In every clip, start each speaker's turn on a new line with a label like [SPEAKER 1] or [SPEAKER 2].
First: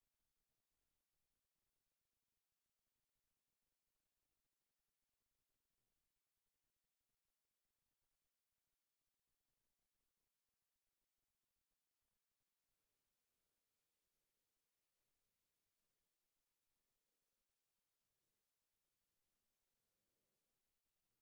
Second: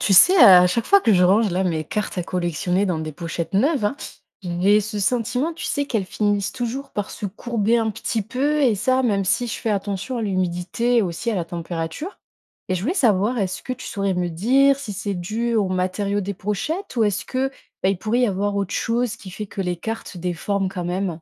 [SPEAKER 1] Tu sais, à chaque fois que je range là mes cartes à collectionner dans des pochettes neuves, hein, j'ai ce sentiment, tu sais, qu'elles finissent toujours par se courber un petit peu, et ça, même si je fais attention à l'humidité et aussi à la température. Et je voulais savoir, est-ce que tu saurais me dire si c'est dû aux matériaux des pochettes ou est-ce que bah, il pourrait y avoir autre chose qui fait que les cartes se déforment quand même?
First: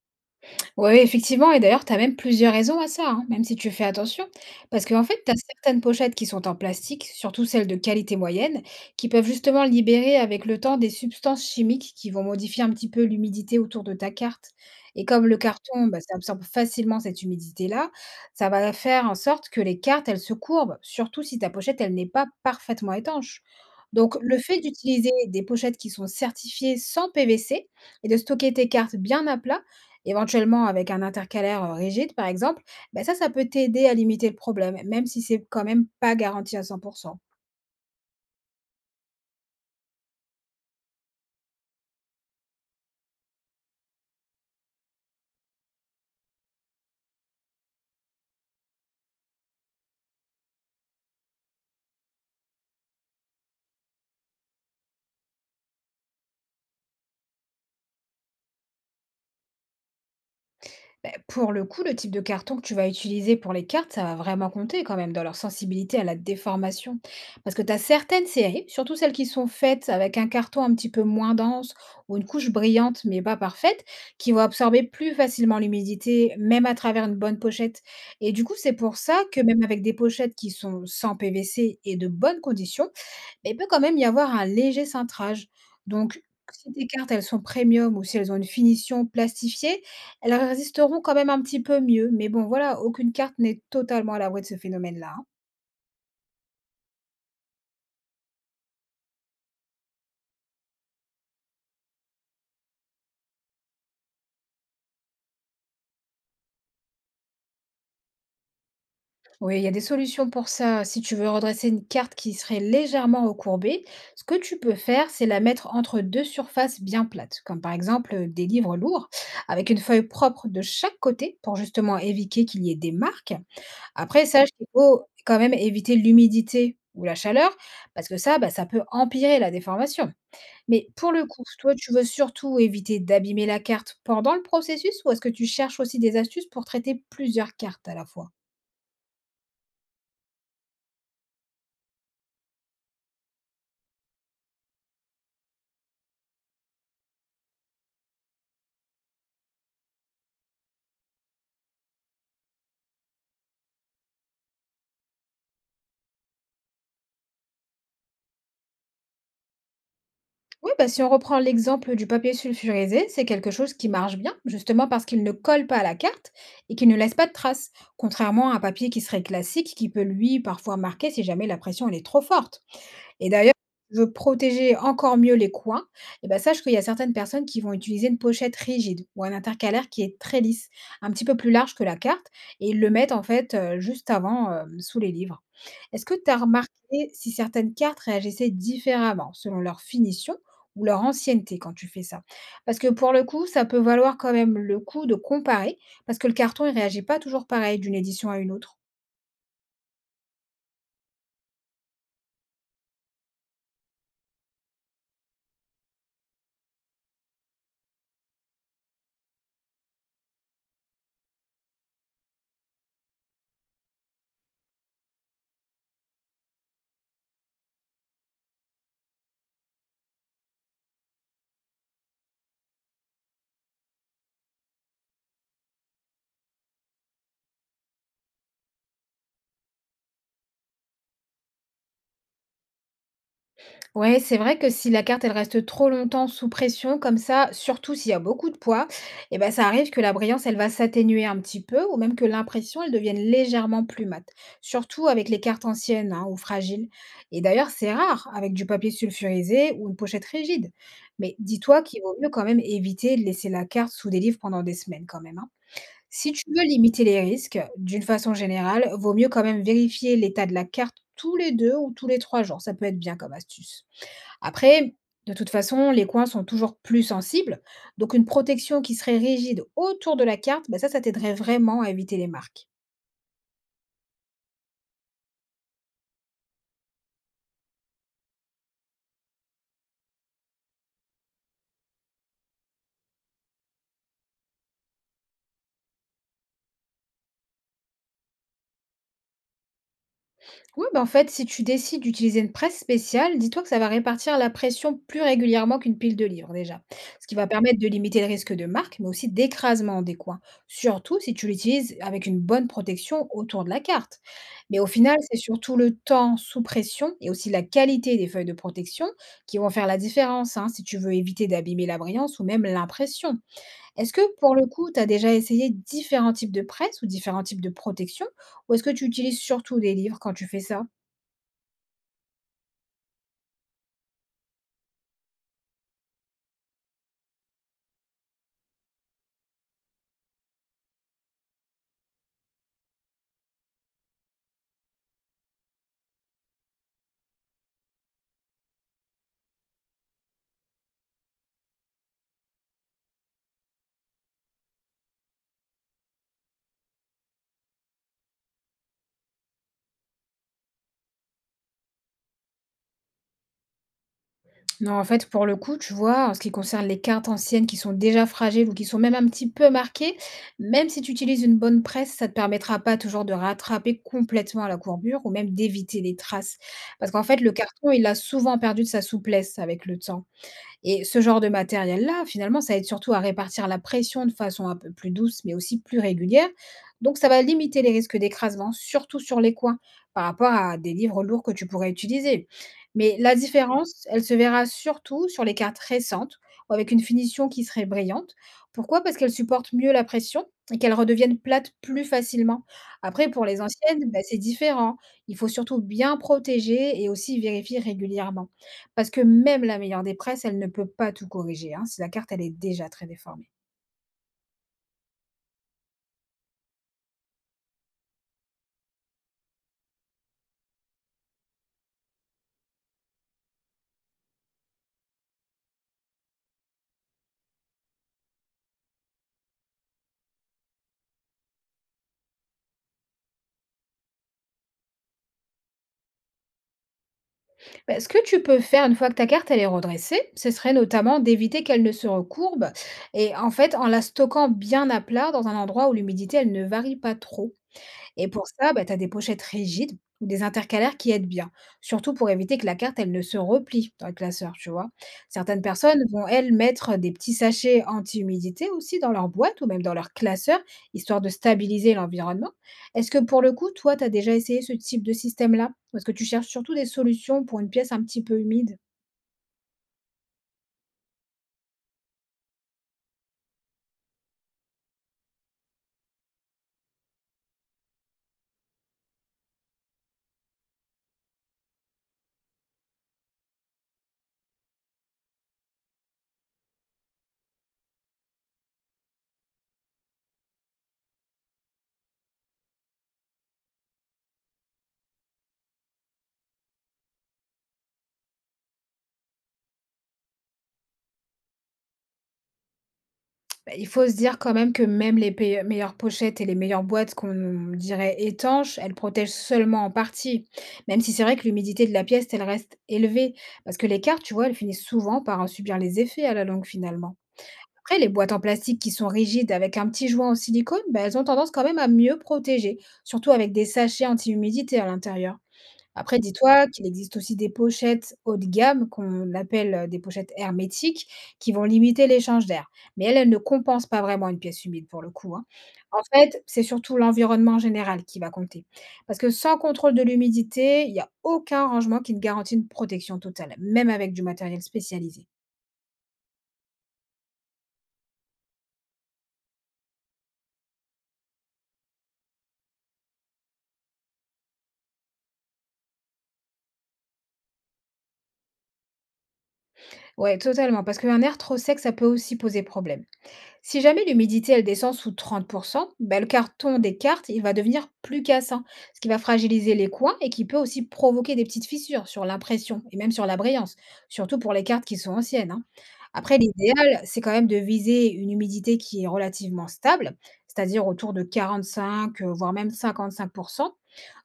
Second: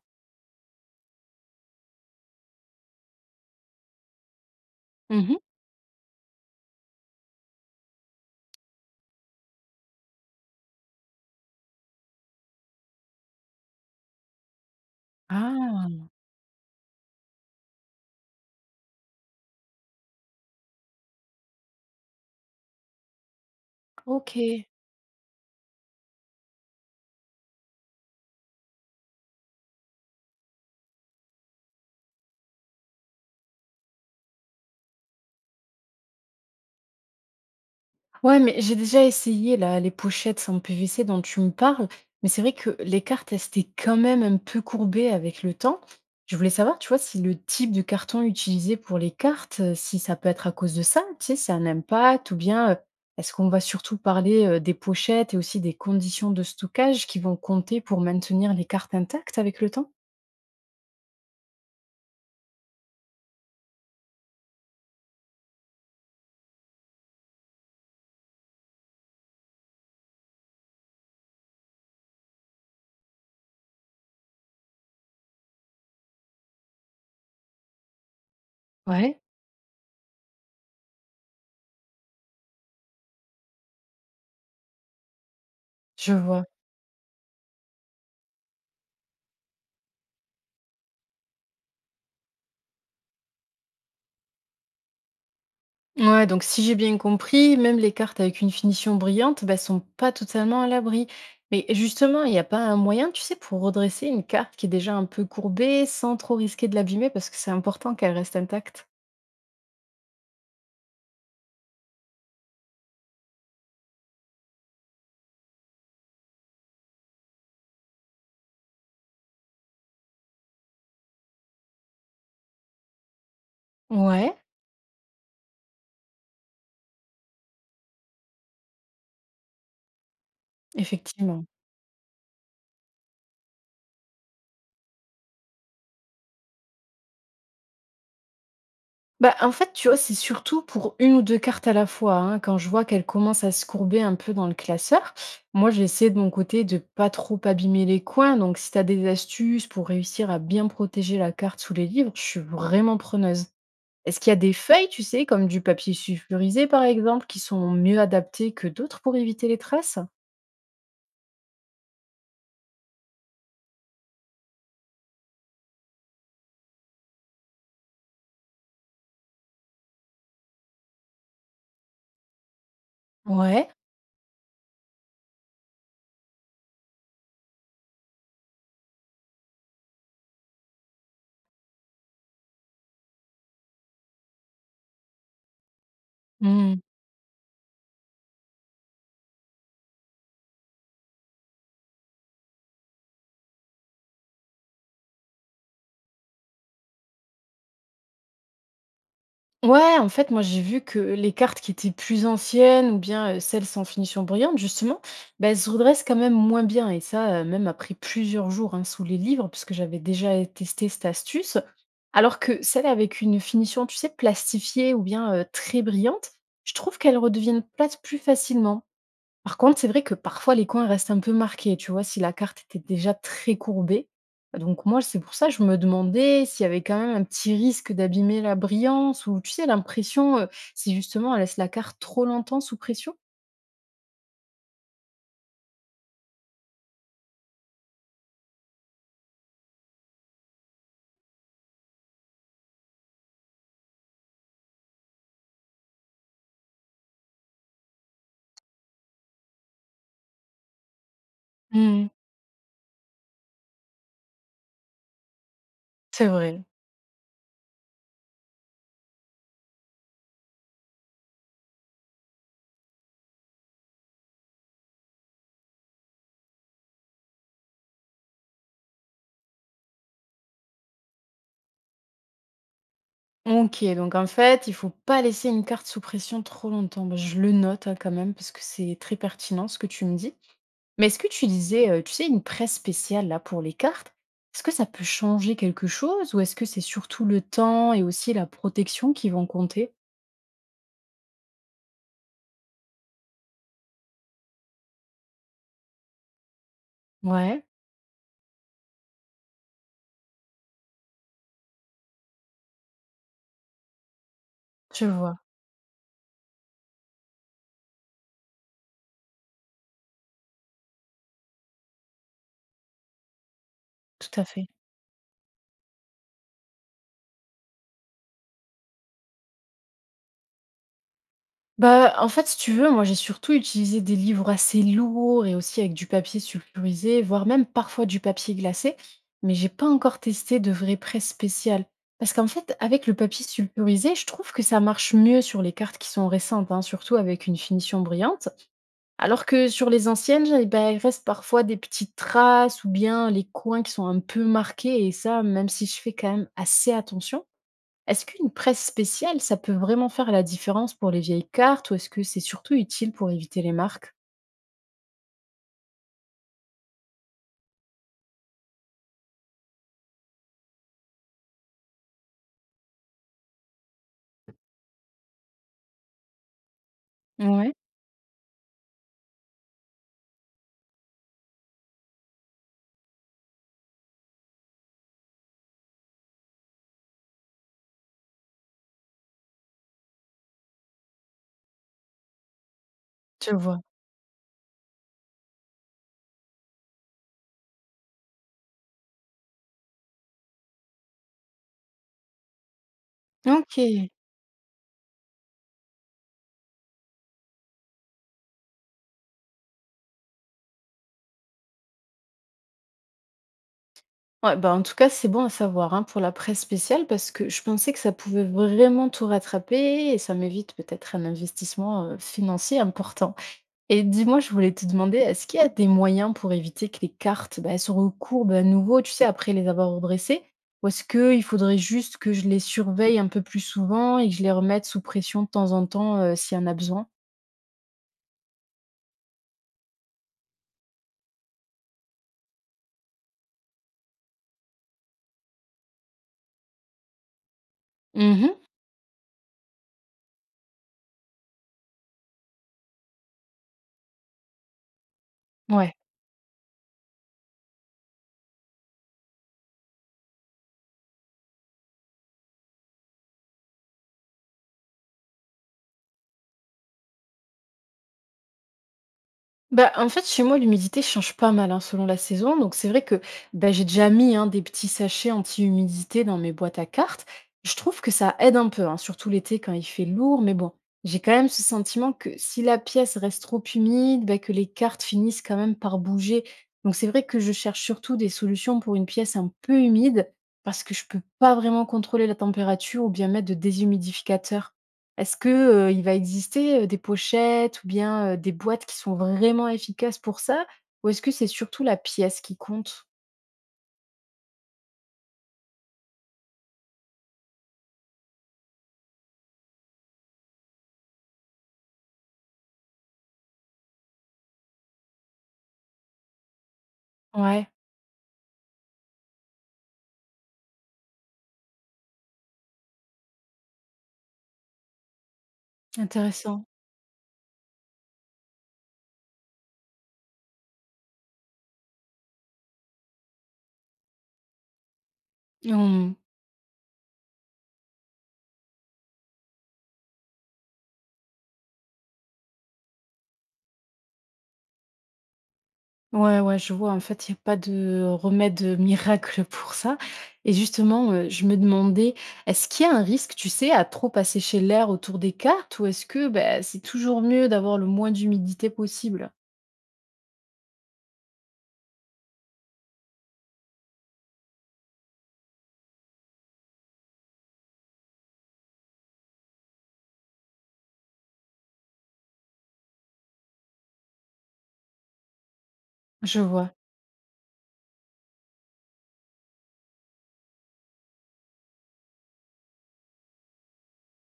[SPEAKER 2] Ouais, ouais, effectivement et d'ailleurs, tu as même plusieurs raisons à ça, hein, même si tu fais attention. Parce qu'en fait, tu as
[SPEAKER 1] Mhm.
[SPEAKER 2] certaines pochettes qui sont en plastique, surtout celles de qualité moyenne, qui peuvent justement libérer avec le temps des substances chimiques qui vont modifier un petit peu l'humidité autour de ta carte. Et comme le carton, bah,
[SPEAKER 1] Ah,
[SPEAKER 2] ça absorbe facilement cette humidité-là, ça va faire en sorte que les cartes, elles se courbent, surtout si ta pochette, elle n'est pas parfaitement étanche. Donc,
[SPEAKER 1] ok.
[SPEAKER 2] le fait d'utiliser des pochettes qui sont certifiées sans PVC et de stocker tes cartes bien à plat, éventuellement avec un intercalaire, rigide par exemple, ben ça peut t'aider à limiter le problème, même si c'est quand même pas garanti à cent pour 100.
[SPEAKER 1] Ouais, mais j'ai déjà essayé là, les pochettes en PVC dont tu me parles, mais c'est vrai que les cartes, elles s'étaient quand même un peu courbées avec le temps. Je voulais savoir, tu vois, si le type de carton utilisé pour les cartes, si ça peut être à cause de ça, tu sais, si c'est un impact, ou bien est-ce qu'on va surtout parler des pochettes et aussi des conditions de stockage qui vont compter pour maintenir les cartes intactes avec le temps?
[SPEAKER 2] Beh, pour le coup, le type de carton que tu vas utiliser pour les cartes, ça va vraiment compter quand même dans leur sensibilité à la déformation. Parce que tu as certaines séries, surtout celles qui sont faites avec un carton un petit peu moins dense ou une couche brillante mais pas parfaite, qui vont absorber plus facilement l'humidité, même à travers une bonne pochette. Et du coup, c'est pour
[SPEAKER 1] Ouais.
[SPEAKER 2] ça que même avec des pochettes qui sont sans PVC et de bonnes conditions, mais il peut quand même y avoir un léger cintrage.
[SPEAKER 1] Je
[SPEAKER 2] Donc,
[SPEAKER 1] vois.
[SPEAKER 2] si tes cartes, elles sont premium ou si elles ont une finition plastifiée, elles résisteront quand même un petit peu mieux, mais bon voilà, aucune carte n'est totalement à l'abri de ce phénomène-là, hein.
[SPEAKER 1] Ouais, donc si j'ai bien compris, même les cartes avec une finition brillante, bah, sont pas totalement à l'abri. Mais justement, il n'y a pas un moyen, tu sais, pour redresser une carte qui est déjà un peu courbée sans trop risquer de l'abîmer parce que c'est important qu'elle reste intacte.
[SPEAKER 2] Oui, il y a des solutions pour ça. Si tu veux redresser une carte qui serait légèrement recourbée, ce que tu peux faire, c'est la mettre entre deux surfaces bien plates, comme par exemple des livres lourds, avec une feuille propre de chaque côté pour justement éviter qu'il y ait des marques. Après,
[SPEAKER 1] Ouais,
[SPEAKER 2] sache qu'il faut quand même éviter l'humidité ou la chaleur, parce que ça, bah, ça peut empirer la déformation. Mais pour le coup,
[SPEAKER 1] effectivement.
[SPEAKER 2] toi, tu veux surtout éviter d'abîmer la carte pendant le processus, ou est-ce que tu cherches aussi des astuces pour traiter plusieurs cartes à la fois?
[SPEAKER 1] Bah, en fait, tu vois, c'est surtout pour une ou deux cartes à la fois, hein. Quand je vois qu'elles commencent à se courber un peu dans le classeur, moi, j'essaie de mon côté de pas trop abîmer les coins. Donc, si tu as des astuces pour réussir à bien protéger la carte sous les livres, je suis vraiment preneuse. Est-ce qu'il y a des feuilles, tu sais, comme du papier sulfurisé par exemple, qui sont mieux adaptées que d'autres pour éviter les traces?
[SPEAKER 2] Oui, bah, si on reprend l'exemple du papier sulfurisé, c'est quelque chose qui marche bien, justement parce qu'il ne colle pas à la carte et qu'il ne laisse pas de traces, contrairement à un papier qui serait classique, qui peut lui parfois marquer si jamais la pression elle est trop forte. Et d'ailleurs,
[SPEAKER 1] Ouais.
[SPEAKER 2] si tu veux protéger encore mieux les coins, et ben sache qu'il y a certaines personnes qui vont utiliser une pochette rigide ou un intercalaire qui est très lisse, un petit peu plus large que la carte, et ils le mettent en fait juste avant sous les livres. Est-ce que tu as
[SPEAKER 1] Mmh.
[SPEAKER 2] remarqué si certaines cartes réagissaient différemment selon leur finition ou leur ancienneté quand tu fais ça? Parce que pour le coup, ça peut valoir quand même le coup de comparer, parce que le carton, il réagit pas toujours pareil d'une édition à une autre.
[SPEAKER 1] Ouais, en fait, moi j'ai vu que les cartes qui étaient plus anciennes ou bien celles sans finition brillante, justement, bah, elles se redressent quand même moins bien. Et ça, même après plusieurs jours hein, sous les livres, puisque j'avais déjà testé cette astuce. Alors que celles avec une finition, tu sais, plastifiée ou bien très brillante, je trouve qu'elles redeviennent plates plus facilement. Par contre, c'est vrai que parfois les coins restent un peu marqués, tu vois? Si la carte était déjà très courbée, donc moi, c'est pour ça, que je me demandais s'il y avait quand même un petit risque d'abîmer la brillance ou tu sais, l'impression, si justement elle laisse la carte trop longtemps sous pression?
[SPEAKER 2] Ouais, c'est vrai que si la carte, elle reste trop longtemps sous pression, comme ça, surtout s'il y a beaucoup de poids, eh ben, ça arrive que la brillance, elle va s'atténuer un petit peu ou même que l'impression, elle devienne légèrement plus mate. Surtout avec les cartes anciennes, hein, ou fragiles. Et d'ailleurs, c'est rare avec du papier sulfurisé ou une pochette rigide. Mais dis-toi qu'il
[SPEAKER 1] Mmh.
[SPEAKER 2] vaut mieux quand même éviter de laisser la carte sous des livres pendant des semaines quand même, hein.
[SPEAKER 1] C'est
[SPEAKER 2] Si tu
[SPEAKER 1] vrai.
[SPEAKER 2] veux limiter les risques, d'une façon générale, vaut mieux quand même vérifier l'état de la carte tous les deux ou tous les trois jours. Ça peut être bien comme astuce. Après, de toute façon, les coins sont toujours plus sensibles, donc une protection qui serait rigide autour de la carte, bah ça, ça t'aiderait vraiment à éviter les marques.
[SPEAKER 1] OK, donc en fait, il faut pas laisser une carte sous pression trop longtemps. Bah, je le note, hein, quand même parce que c'est très pertinent ce que tu me dis. Mais est-ce que qu'utiliser, tu sais, une presse spéciale là pour les cartes, est-ce que ça peut changer quelque chose ou est-ce que c'est surtout le temps et aussi la protection qui vont compter?
[SPEAKER 2] Oui, bah en fait, si tu décides d'utiliser une presse spéciale, dis-toi que ça va répartir la pression plus régulièrement qu'une pile de livres déjà, ce qui va
[SPEAKER 1] Ouais,
[SPEAKER 2] permettre de limiter le risque de marque, mais aussi d'écrasement des coins, surtout si tu l'utilises avec une bonne protection autour de la carte. Mais au
[SPEAKER 1] je
[SPEAKER 2] final,
[SPEAKER 1] vois,
[SPEAKER 2] c'est surtout le temps sous pression et aussi la qualité des feuilles de protection qui vont faire la différence, hein, si tu veux éviter d'abîmer la brillance ou même l'impression. Est-ce que
[SPEAKER 1] tout à
[SPEAKER 2] pour le
[SPEAKER 1] fait.
[SPEAKER 2] coup, tu as déjà essayé différents types de presse ou différents types de protection, ou est-ce que tu utilises surtout des livres quand tu fais ça?
[SPEAKER 1] Bah, en fait, si tu veux, moi j'ai surtout utilisé des livres assez lourds et aussi avec du papier sulfurisé, voire même parfois du papier glacé, mais j'ai pas encore testé de vraie presse spéciale. Parce qu'en fait, avec le papier sulfurisé, je trouve que ça marche mieux sur les cartes qui sont récentes, hein, surtout avec une finition brillante. Alors que sur les anciennes, et bah, il reste parfois des petites traces ou bien les coins qui sont un peu marqués et ça, même si je fais quand même assez attention. Est-ce qu'une presse spéciale, ça peut vraiment faire la différence pour les vieilles cartes ou est-ce que c'est surtout utile pour éviter les marques?
[SPEAKER 2] Non, en fait, pour le coup, tu vois, en ce qui concerne les cartes anciennes qui sont déjà fragiles ou qui sont même un petit peu marquées, même si tu utilises une bonne presse, ça ne te permettra pas toujours de rattraper complètement la courbure ou même d'éviter les traces. Parce qu'en fait, le
[SPEAKER 1] Ouais.
[SPEAKER 2] carton, il a souvent perdu de sa souplesse avec le temps. Et ce genre de matériel-là, finalement, ça aide surtout à répartir la pression de façon un peu plus douce, mais aussi plus régulière. Donc, ça va limiter les risques d'écrasement, surtout sur les coins, par rapport à des livres lourds que tu pourrais utiliser. Mais la
[SPEAKER 1] Tu vois.
[SPEAKER 2] différence, elle se verra surtout sur les cartes récentes, ou avec une finition qui serait brillante. Pourquoi? Parce qu'elles supportent mieux la pression et qu'elles redeviennent plates plus facilement. Après, pour les
[SPEAKER 1] Ok.
[SPEAKER 2] anciennes, bah, c'est différent. Il faut surtout bien protéger et aussi vérifier régulièrement. Parce que même la meilleure des presses, elle ne peut pas tout corriger, hein, si la carte, elle est déjà très déformée.
[SPEAKER 1] Ouais, bah en tout cas, c'est bon à savoir hein, pour la presse spéciale parce que je pensais que ça pouvait vraiment tout rattraper et ça m'évite peut-être un investissement financier important. Et dis-moi, je voulais te demander, est-ce qu'il y a des moyens pour éviter que les cartes, bah, elles se recourbent à nouveau, tu sais, après les avoir redressées? Ou est-ce qu'il faudrait juste que je les surveille un peu plus souvent et que je les remette sous pression de temps en temps, s'il y en a besoin?
[SPEAKER 2] Bah, ce que tu peux faire une fois que ta carte, elle est redressée, ce serait notamment d'éviter qu'elle ne se recourbe et en fait, en la stockant bien à plat dans un endroit où l'humidité, elle ne varie pas trop. Et pour
[SPEAKER 1] Mhm.
[SPEAKER 2] ça, bah, tu as des pochettes rigides ou des intercalaires qui aident bien, surtout pour éviter que la carte, elle ne se replie dans le classeur, tu vois. Certaines
[SPEAKER 1] Ouais.
[SPEAKER 2] personnes vont, elles, mettre des petits sachets anti-humidité aussi dans leur boîte ou même dans leur classeur, histoire de stabiliser l'environnement. Est-ce que pour le coup, toi, tu as déjà essayé ce type de système-là? Ou est-ce que tu cherches surtout des solutions pour une pièce un petit peu humide?
[SPEAKER 1] Bah, en fait, chez moi, l'humidité change pas mal hein, selon la saison. Donc, c'est vrai que bah, j'ai déjà mis hein, des petits sachets anti-humidité dans mes boîtes à cartes. Je trouve que ça aide un peu, hein, surtout l'été quand il fait lourd. Mais bon, j'ai quand même ce sentiment que si la pièce reste trop humide, bah, que les cartes finissent quand même par bouger. Donc, c'est vrai que je cherche surtout des solutions pour une pièce un peu humide parce que je peux pas vraiment contrôler la température ou bien mettre de déshumidificateurs. Est-ce que, il va exister, des pochettes ou bien, des boîtes qui sont vraiment efficaces pour ça? Ou est-ce que c'est surtout la pièce qui compte?
[SPEAKER 2] Bah, il faut se dire quand même que même les pei meilleures pochettes et les meilleures boîtes qu'on dirait étanches, elles protègent seulement en partie. Même si c'est vrai que l'humidité de la pièce, elle reste élevée. Parce que les cartes, tu vois, elles finissent souvent par en subir les effets à la longue finalement.
[SPEAKER 1] Ouais,
[SPEAKER 2] Après, les boîtes en plastique qui sont rigides avec un petit joint en silicone, bah, elles ont tendance quand même à mieux protéger, surtout avec des sachets anti-humidité à l'intérieur. Après,
[SPEAKER 1] intéressant.
[SPEAKER 2] dis-toi qu'il existe aussi des pochettes haut de gamme, qu'on appelle des pochettes hermétiques, qui vont limiter l'échange d'air. Mais elles, elles ne compensent pas vraiment une pièce humide pour le coup, hein. En
[SPEAKER 1] Mmh.
[SPEAKER 2] fait, c'est surtout l'environnement général qui va compter. Parce que sans contrôle de l'humidité, il n'y a aucun rangement qui ne garantit une protection totale, même avec du matériel spécialisé.
[SPEAKER 1] Ouais, ouais, je vois. En fait, il y a pas de remède, miracle pour ça et justement, je me demandais, est-ce qu'il y a un risque, tu sais, à trop assécher l'air autour des cartes? Ou est-ce que, bah, c'est toujours mieux d'avoir le moins d'humidité possible?
[SPEAKER 2] Ouais, totalement. Parce qu'un air trop sec, ça peut aussi poser problème. Si jamais l'humidité elle descend sous 30%, ben, le carton des cartes il va devenir plus cassant, ce qui va fragiliser les coins et qui peut aussi provoquer des petites fissures sur l'impression et même sur la brillance, surtout pour les cartes qui sont anciennes, hein. Après,
[SPEAKER 1] Je vois.
[SPEAKER 2] l'idéal, c'est quand même de viser une humidité qui est relativement stable, c'est-à-dire autour de 45, voire même 55%.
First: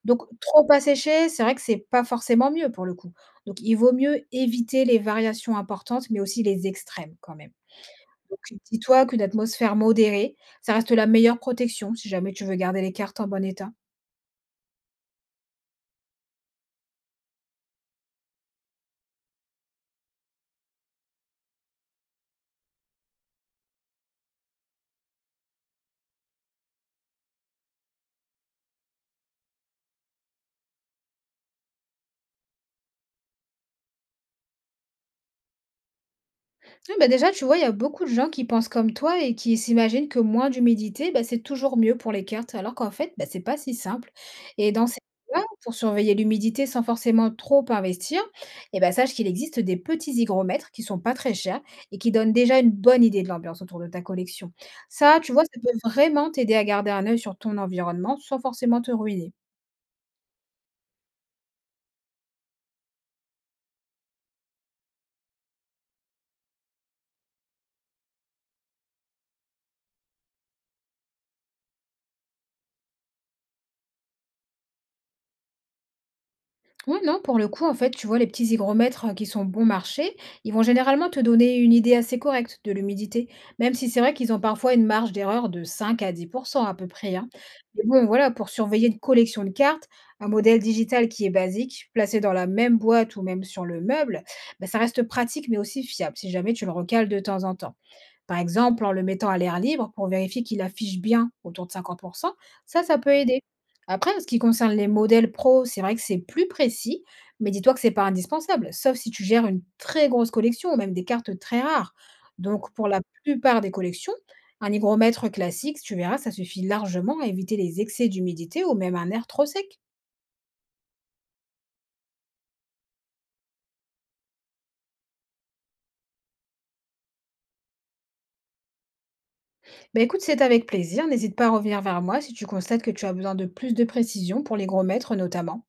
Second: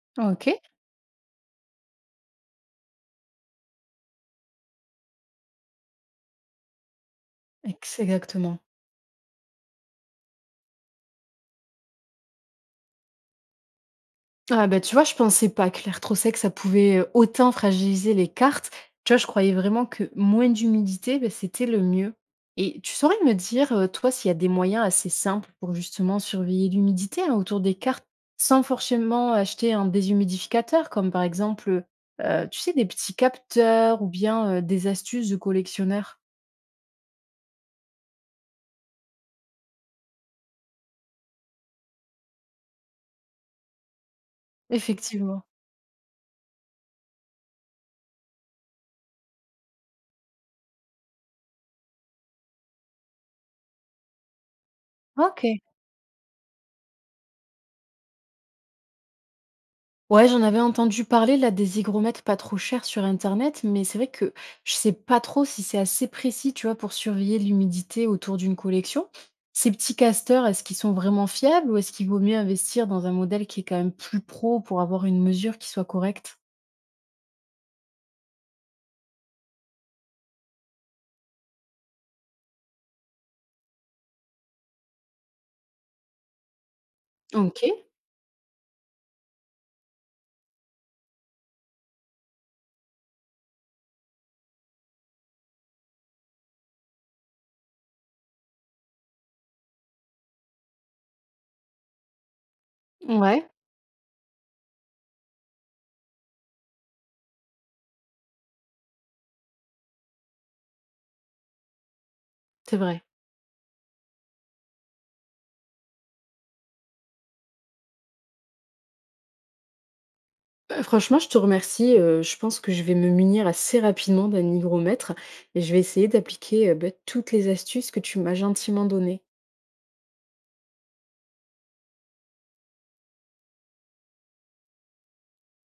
[SPEAKER 2] Donc,
[SPEAKER 1] OK,
[SPEAKER 2] trop asséché, c'est vrai que c'est pas forcément mieux pour le coup. Donc, il vaut mieux éviter les variations importantes, mais aussi les extrêmes quand même.
[SPEAKER 1] ex
[SPEAKER 2] Donc
[SPEAKER 1] exactement.
[SPEAKER 2] dis-toi qu'une atmosphère modérée, ça reste la meilleure protection si jamais tu veux garder les cartes en bon état.
[SPEAKER 1] Ah bah, tu vois, je pensais pas que l'air trop sec, ça pouvait, autant fragiliser les cartes. Tu vois, je croyais vraiment que moins d'humidité, bah, c'était le mieux. Et tu saurais me dire, toi, s'il y a des moyens assez simples pour justement surveiller l'humidité, hein, autour des cartes, sans forcément acheter un déshumidificateur, comme par exemple, tu sais, des petits capteurs ou bien, des astuces de collectionneurs?
[SPEAKER 2] Ouais, bah, déjà, tu vois, il y a beaucoup de gens qui pensent comme toi et qui s'imaginent que moins d'humidité, bah, c'est toujours mieux pour les cartes, alors qu'en fait, bah, c'est pas si simple. Et dans ces cas,
[SPEAKER 1] Effectivement.
[SPEAKER 2] pour surveiller l'humidité sans forcément trop investir, eh ben, sache qu'il existe des petits hygromètres qui sont pas très chers et qui donnent déjà une bonne idée de l'ambiance autour de ta collection. Ça, tu vois, ça
[SPEAKER 1] OK.
[SPEAKER 2] peut vraiment t'aider à garder un œil sur ton environnement sans forcément te ruiner.
[SPEAKER 1] Ouais, j'en avais entendu parler là des hygromètres pas trop chers sur internet, mais c'est vrai que je sais pas trop si c'est assez précis, tu vois, pour surveiller l'humidité autour d'une collection. Ces petits casteurs, est-ce qu'ils sont vraiment fiables ou est-ce qu'il vaut mieux investir dans un modèle qui est quand même plus pro pour avoir une mesure qui soit correcte?
[SPEAKER 2] Ouais, non, pour le coup, en fait, tu vois, les petits hygromètres qui sont bon marché, ils vont généralement te donner une idée assez correcte de l'humidité, même si c'est vrai qu'ils ont parfois une marge d'erreur de 5 à 10 à peu près, hein. Mais
[SPEAKER 1] Ok,
[SPEAKER 2] bon, voilà, pour surveiller une collection de cartes, un modèle digital qui est basique, placé dans la même boîte ou même sur le meuble, bah, ça reste pratique mais aussi fiable si jamais tu le recales de temps en temps. Par exemple, en le mettant à l'air libre pour vérifier qu'il affiche bien autour de 50%, ça, ça peut aider.
[SPEAKER 1] ouais,
[SPEAKER 2] Après, en ce qui concerne les modèles pro, c'est vrai que c'est plus précis, mais dis-toi que c'est pas indispensable, sauf si tu gères une très grosse collection ou même des cartes très rares. Donc,
[SPEAKER 1] c'est
[SPEAKER 2] pour la
[SPEAKER 1] vrai.
[SPEAKER 2] plupart des collections, un hygromètre classique, tu verras, ça suffit largement à éviter les excès d'humidité ou même un air trop sec.
[SPEAKER 1] Franchement, je te remercie. Je pense que je vais me munir assez rapidement d'un hygromètre et je vais essayer d'appliquer bah, toutes les astuces que tu m'as gentiment données.
[SPEAKER 2] Bah écoute, c'est avec plaisir. N'hésite pas à revenir vers moi si tu constates que tu as besoin de plus de précision pour les gros mètres notamment.